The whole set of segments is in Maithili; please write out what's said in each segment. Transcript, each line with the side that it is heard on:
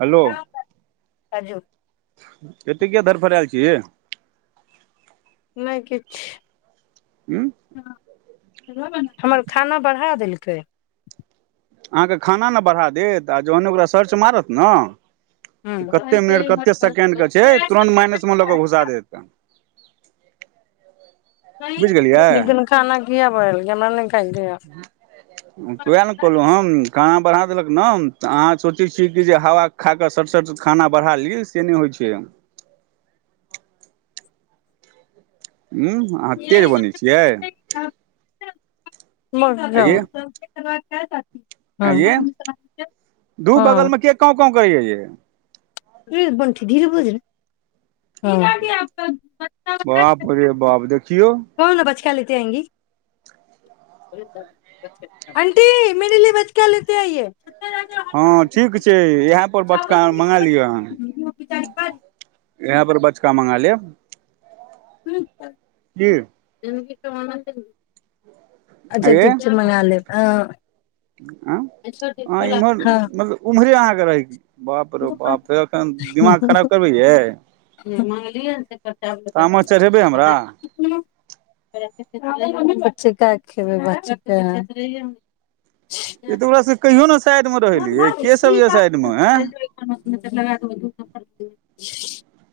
right: हेलो
left: काजू
right: एतेक किया धरफड़एल छियै ये
left: नहि किछु
right: हँ
left: हमर खाना बढ़ा देलकै
right: अहाँके खाना ने बढ़ा देत आ जखन ओकरा सर्च मारत ने तऽ कते मिनट कते सेकेंडके छै तुरन्त माइनस मे लऽ कऽ घुसा देतै
left: नहि
right: बुझि गेलियै
left: लेकिन खाना क बेनेलकय
right: वह ने कहलहु हम काम देलक न त आँहां सोचय छी की जे हवा खा क सट सट खाना बढ़ा ली से नहि होय छैय। ह अहाँ तेज बनै छियै।
left: मग जाउ [unintelligible]
right: आँय ये दु बगल
left: हाँ
right: में के कउ कउ करय या ये
left: बंठी धीरे बुझल
right: बाप रे बाप देख केव
left: क्या लेते आयेगी अंटी मेरे लिये बचका लेते आइये
right: हँ ठीक छैय इएह पर बचका मंगा लियहन इह पर बचका मंगा लिय लेब
left: [unintelligible]
right: की
left: [inaudible] [unintelligible] अच्छा ठीक छैय मंगा लेब अ
right: आ अ इमहर
left: हाँ
right: मतलब उम्हरे अहाँके रहै क
left: [unintelligible]
right: खराब करबै यै
left: बच्चे
right: तामस चढ़ेबै
left: क
right: हमरा
left: खेबै बच्च त
right: ई तऽ ओकरा सब कहियो ने साइड मे रहलियै के सब ये साइड मे
left: [unintelligible] [inaudible]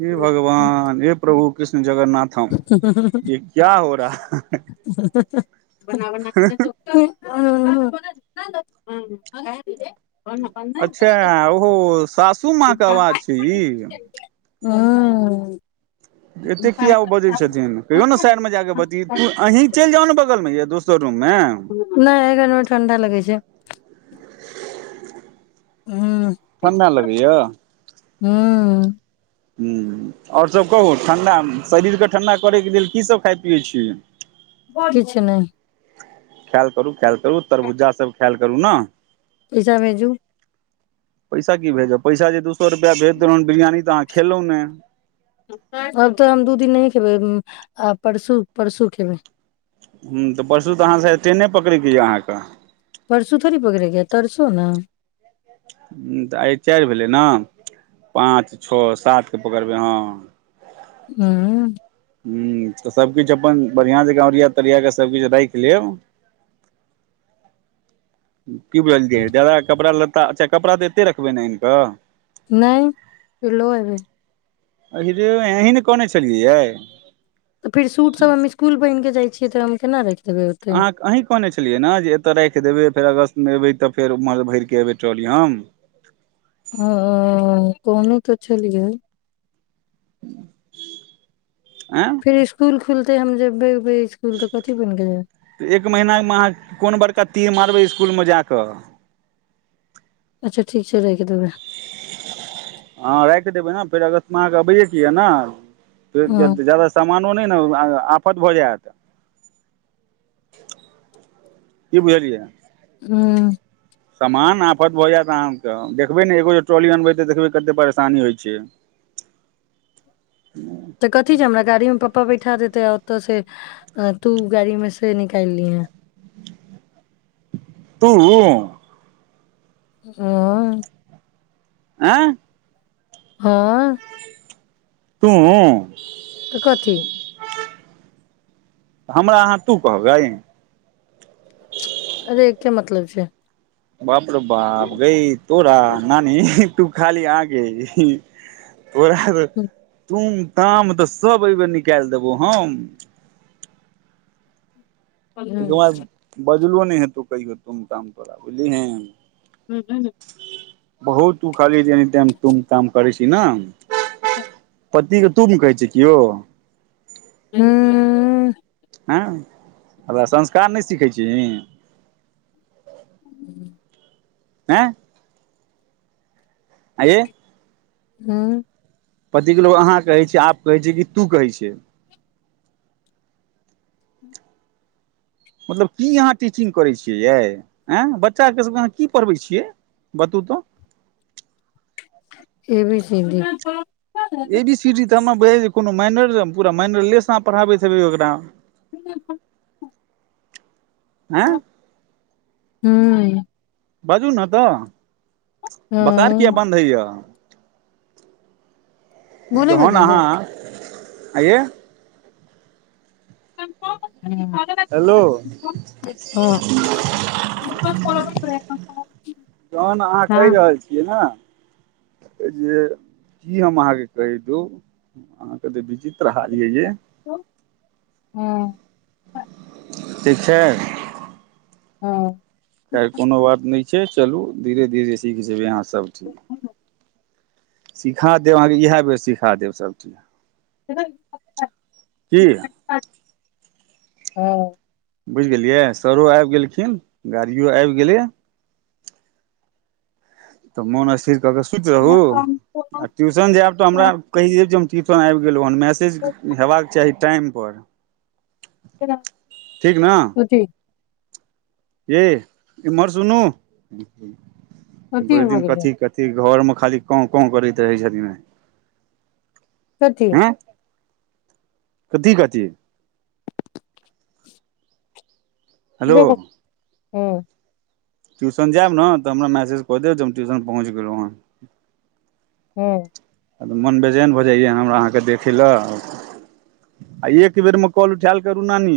right: हे भगवान हे प्रभु कृष्ण जगन्नाथम
left: हु हु हु
right: ये क्या हो रहा
left: [unintelligible] आ [inaudible]
right: अच्छा ओहो सासू माँ क आवाज छैय ई
left: हँ
right: एते कियाब ओ बजैत छथिन कहियो ने शयड मे जाकऽ बती तू अहीं चलि जाउ ने बगलमे या दोसर रूम मे
left: नहि एघरमे ठण्डा लगै छै
right: ठण्डा लगैय
left: हूं
right: ह्म आओरसभ कहू ठण्ढा शरीरके ठंढा करयके लेल कीसभ खाइ पियै छियै
left: किछु नहि
right: कायल करू कायल करू रो तरबुज्जा सब खायल करू ने
left: पैसाभेजू
right: पैसा की भेजब पैसा जे दुस दु सौ रुपआ भेज देलौहन बिरियान तऽ अहांके खेलौ नै
left: आब तऽ हम दू दिन नहि खेबै आ परसू परसू खेबै
right: हँ तऽ परसू तऽ अहाँ शायद ट्रेने पकड़यके यए अहाँक
left: परसू थोरी पकड़े के तरसो न
right: ह्म्म तऽ आइ चारि भेलै न पाँच छौ सातकेँ पकड़बै हँ
left: हूं
right: हं तऽ सबकिछ अपन बढ़िआं जकाँ ओरिया तरिया कऽ सबकिछ राइख लेब की बुझलियै जादा कपड़ा लत्त अच्छा कपड़ा तऽ एते रखबै ने आनि कऽ
left: नहि ल' एबै
right: अहीरे बंही अहिं ने कहने छलियैै यै
left: तऽ फिर सूट सब हम स्कूल पहिन केऽ जाइ छी के त' हम केना रख
right: अहाँ अही कहने छलियै न जे एतय राखि देबै फेर अगस्त मे एबै तऽ फेर उमहरसं भरिके एबै ट्रोली हम
left: ह कहने तऽ छलियै
right: [inaudible]
left: फिर स्कूल ख खुलते हम जेबै उबै स्कूल तऽ कथी बन के जेबै
right: तऽ एक महिनामे अहाँ कोन बड़का तीर मारबै इ सकुलमे जा कऽ
left: अच्छा ठीक छै राखि देबै
right: हँ राखि देबै ने फेर अगस्तमे अहाँकेँ अबैएके यए न फेर
left: ह
right: जद जादा समान नो नइने आफत भ जैत कि बुझलियै
left: हूं
right: समान आफत भऽ जायत अहाँके देखबै ने एगो जे ट्रॉली अनबै तऽ देखबै कतेक परेशानी होइ छै
left: तऽ कथी छै हमरा गाड़ी मे पप्पा बैठा देत त औतऽ से तू गाड़ी मे से निकाइल लीहैं
right: तूं
left: हं
right: ऐं
left: हँ
right: तूं
left: तऽ कथी
right: हमरा अहाँ तू कहबैय
left: अरे एके मतलब छै
right: बाप रे बाप गई तोरा नानी तू खाली आगै तोरा त तूं काम तऽ सब एहि बेर निकालि देबौ हम
left: [unintelligible]
right: झलो नहि है तो कहि हो तुम काम तोरा बुझली हीं
left: ह्म ह्म
right: बहुत तु खाली ऐनी टेम तूम ताम करै छै ही ना
left: ा [unintelligible]
right: पतिके तुम कहै छै कियो
left: उं
right: ऐं हमरा संस्कार नहि सीखै छी ही
left: [inaudible]
right: आँय ऐंयै
left: हुं
right: पतिके लोग अहाँ कहै छै आप कहै छै कि तू कहै छै मतलब की अहाँ टीचिंग करै छियै यै आँय बच्चाके सभके अहाँ की पढ़बै छियै बतू त
left: A B [unintelligible]
right: A B C D मे कोनो मैनर पूरा मैनरे लेस आहां पढ़ाबैत हेबे ओकरा
left: [unintelligible]
right: आँय
left: हूं ह्म
right: बाजू न त' बकार किया बन्द होइया
left: भूल ही गए
right: जहन
left: जानो
right: आहाँ आंइयै हेलो
left: [unintelligible] [unintelligible]
right: तहन अहाँ कहि रहल छियै न जे की हम अहाँके कहि धु अहाँके त बिजी बिचित्र हाल ये ये
left: हाँ,
right: ठीक छै
left: हँ
right: खैर कोनो बात नहि चलू धीरे धीरे सीख जेबै अहाँ सबठीक सीखा देब अहाँके इएह बेर सीखा देब सभचीज की
left: हँ
right: बुझि गेलियै सरो आबि गेलखिन गाड़िओ आबि गेलै तऽ मन स्थिर क क सुति रहू आ ट्यूशन जायब तऽ हमरा कहि देब जे हम ट्यूशन आबि गेलहुँ हन मैसेज हेबाक चाही टाइमपर
left: कथि
right: ह्म्म इम्हर सुनू
left: सोची
right: भरि दिन
left: भगे
right: कथी कथी घरमे खाली कांव कांव करैत रहैय छथिन ने
left: कथी
right: कथी कथी हलो
left: हूं
right: ट्यूशन जायब ने तऽ हमरा मैसेज कऽ देब जे हम ट्यूशन पहुँच गेलहुँ हेँ
left: हूं
right: मन बेचैन भऽ जाइ हमरा आहां के देखै ला आ एक बेरमे काॅल उठैल करू नानी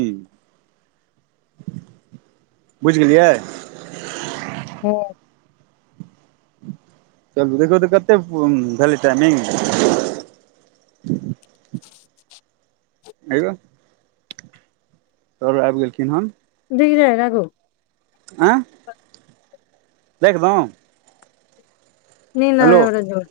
right: बुझि गेलियै
left: ह
right: चलू देखो तऽ कते भेली टाइमिंग अयो सर आबि गेलखिन हन
left: देख जाय राघु
right: आँय देखलो
left: नीन्न न आबैय हमरा जोर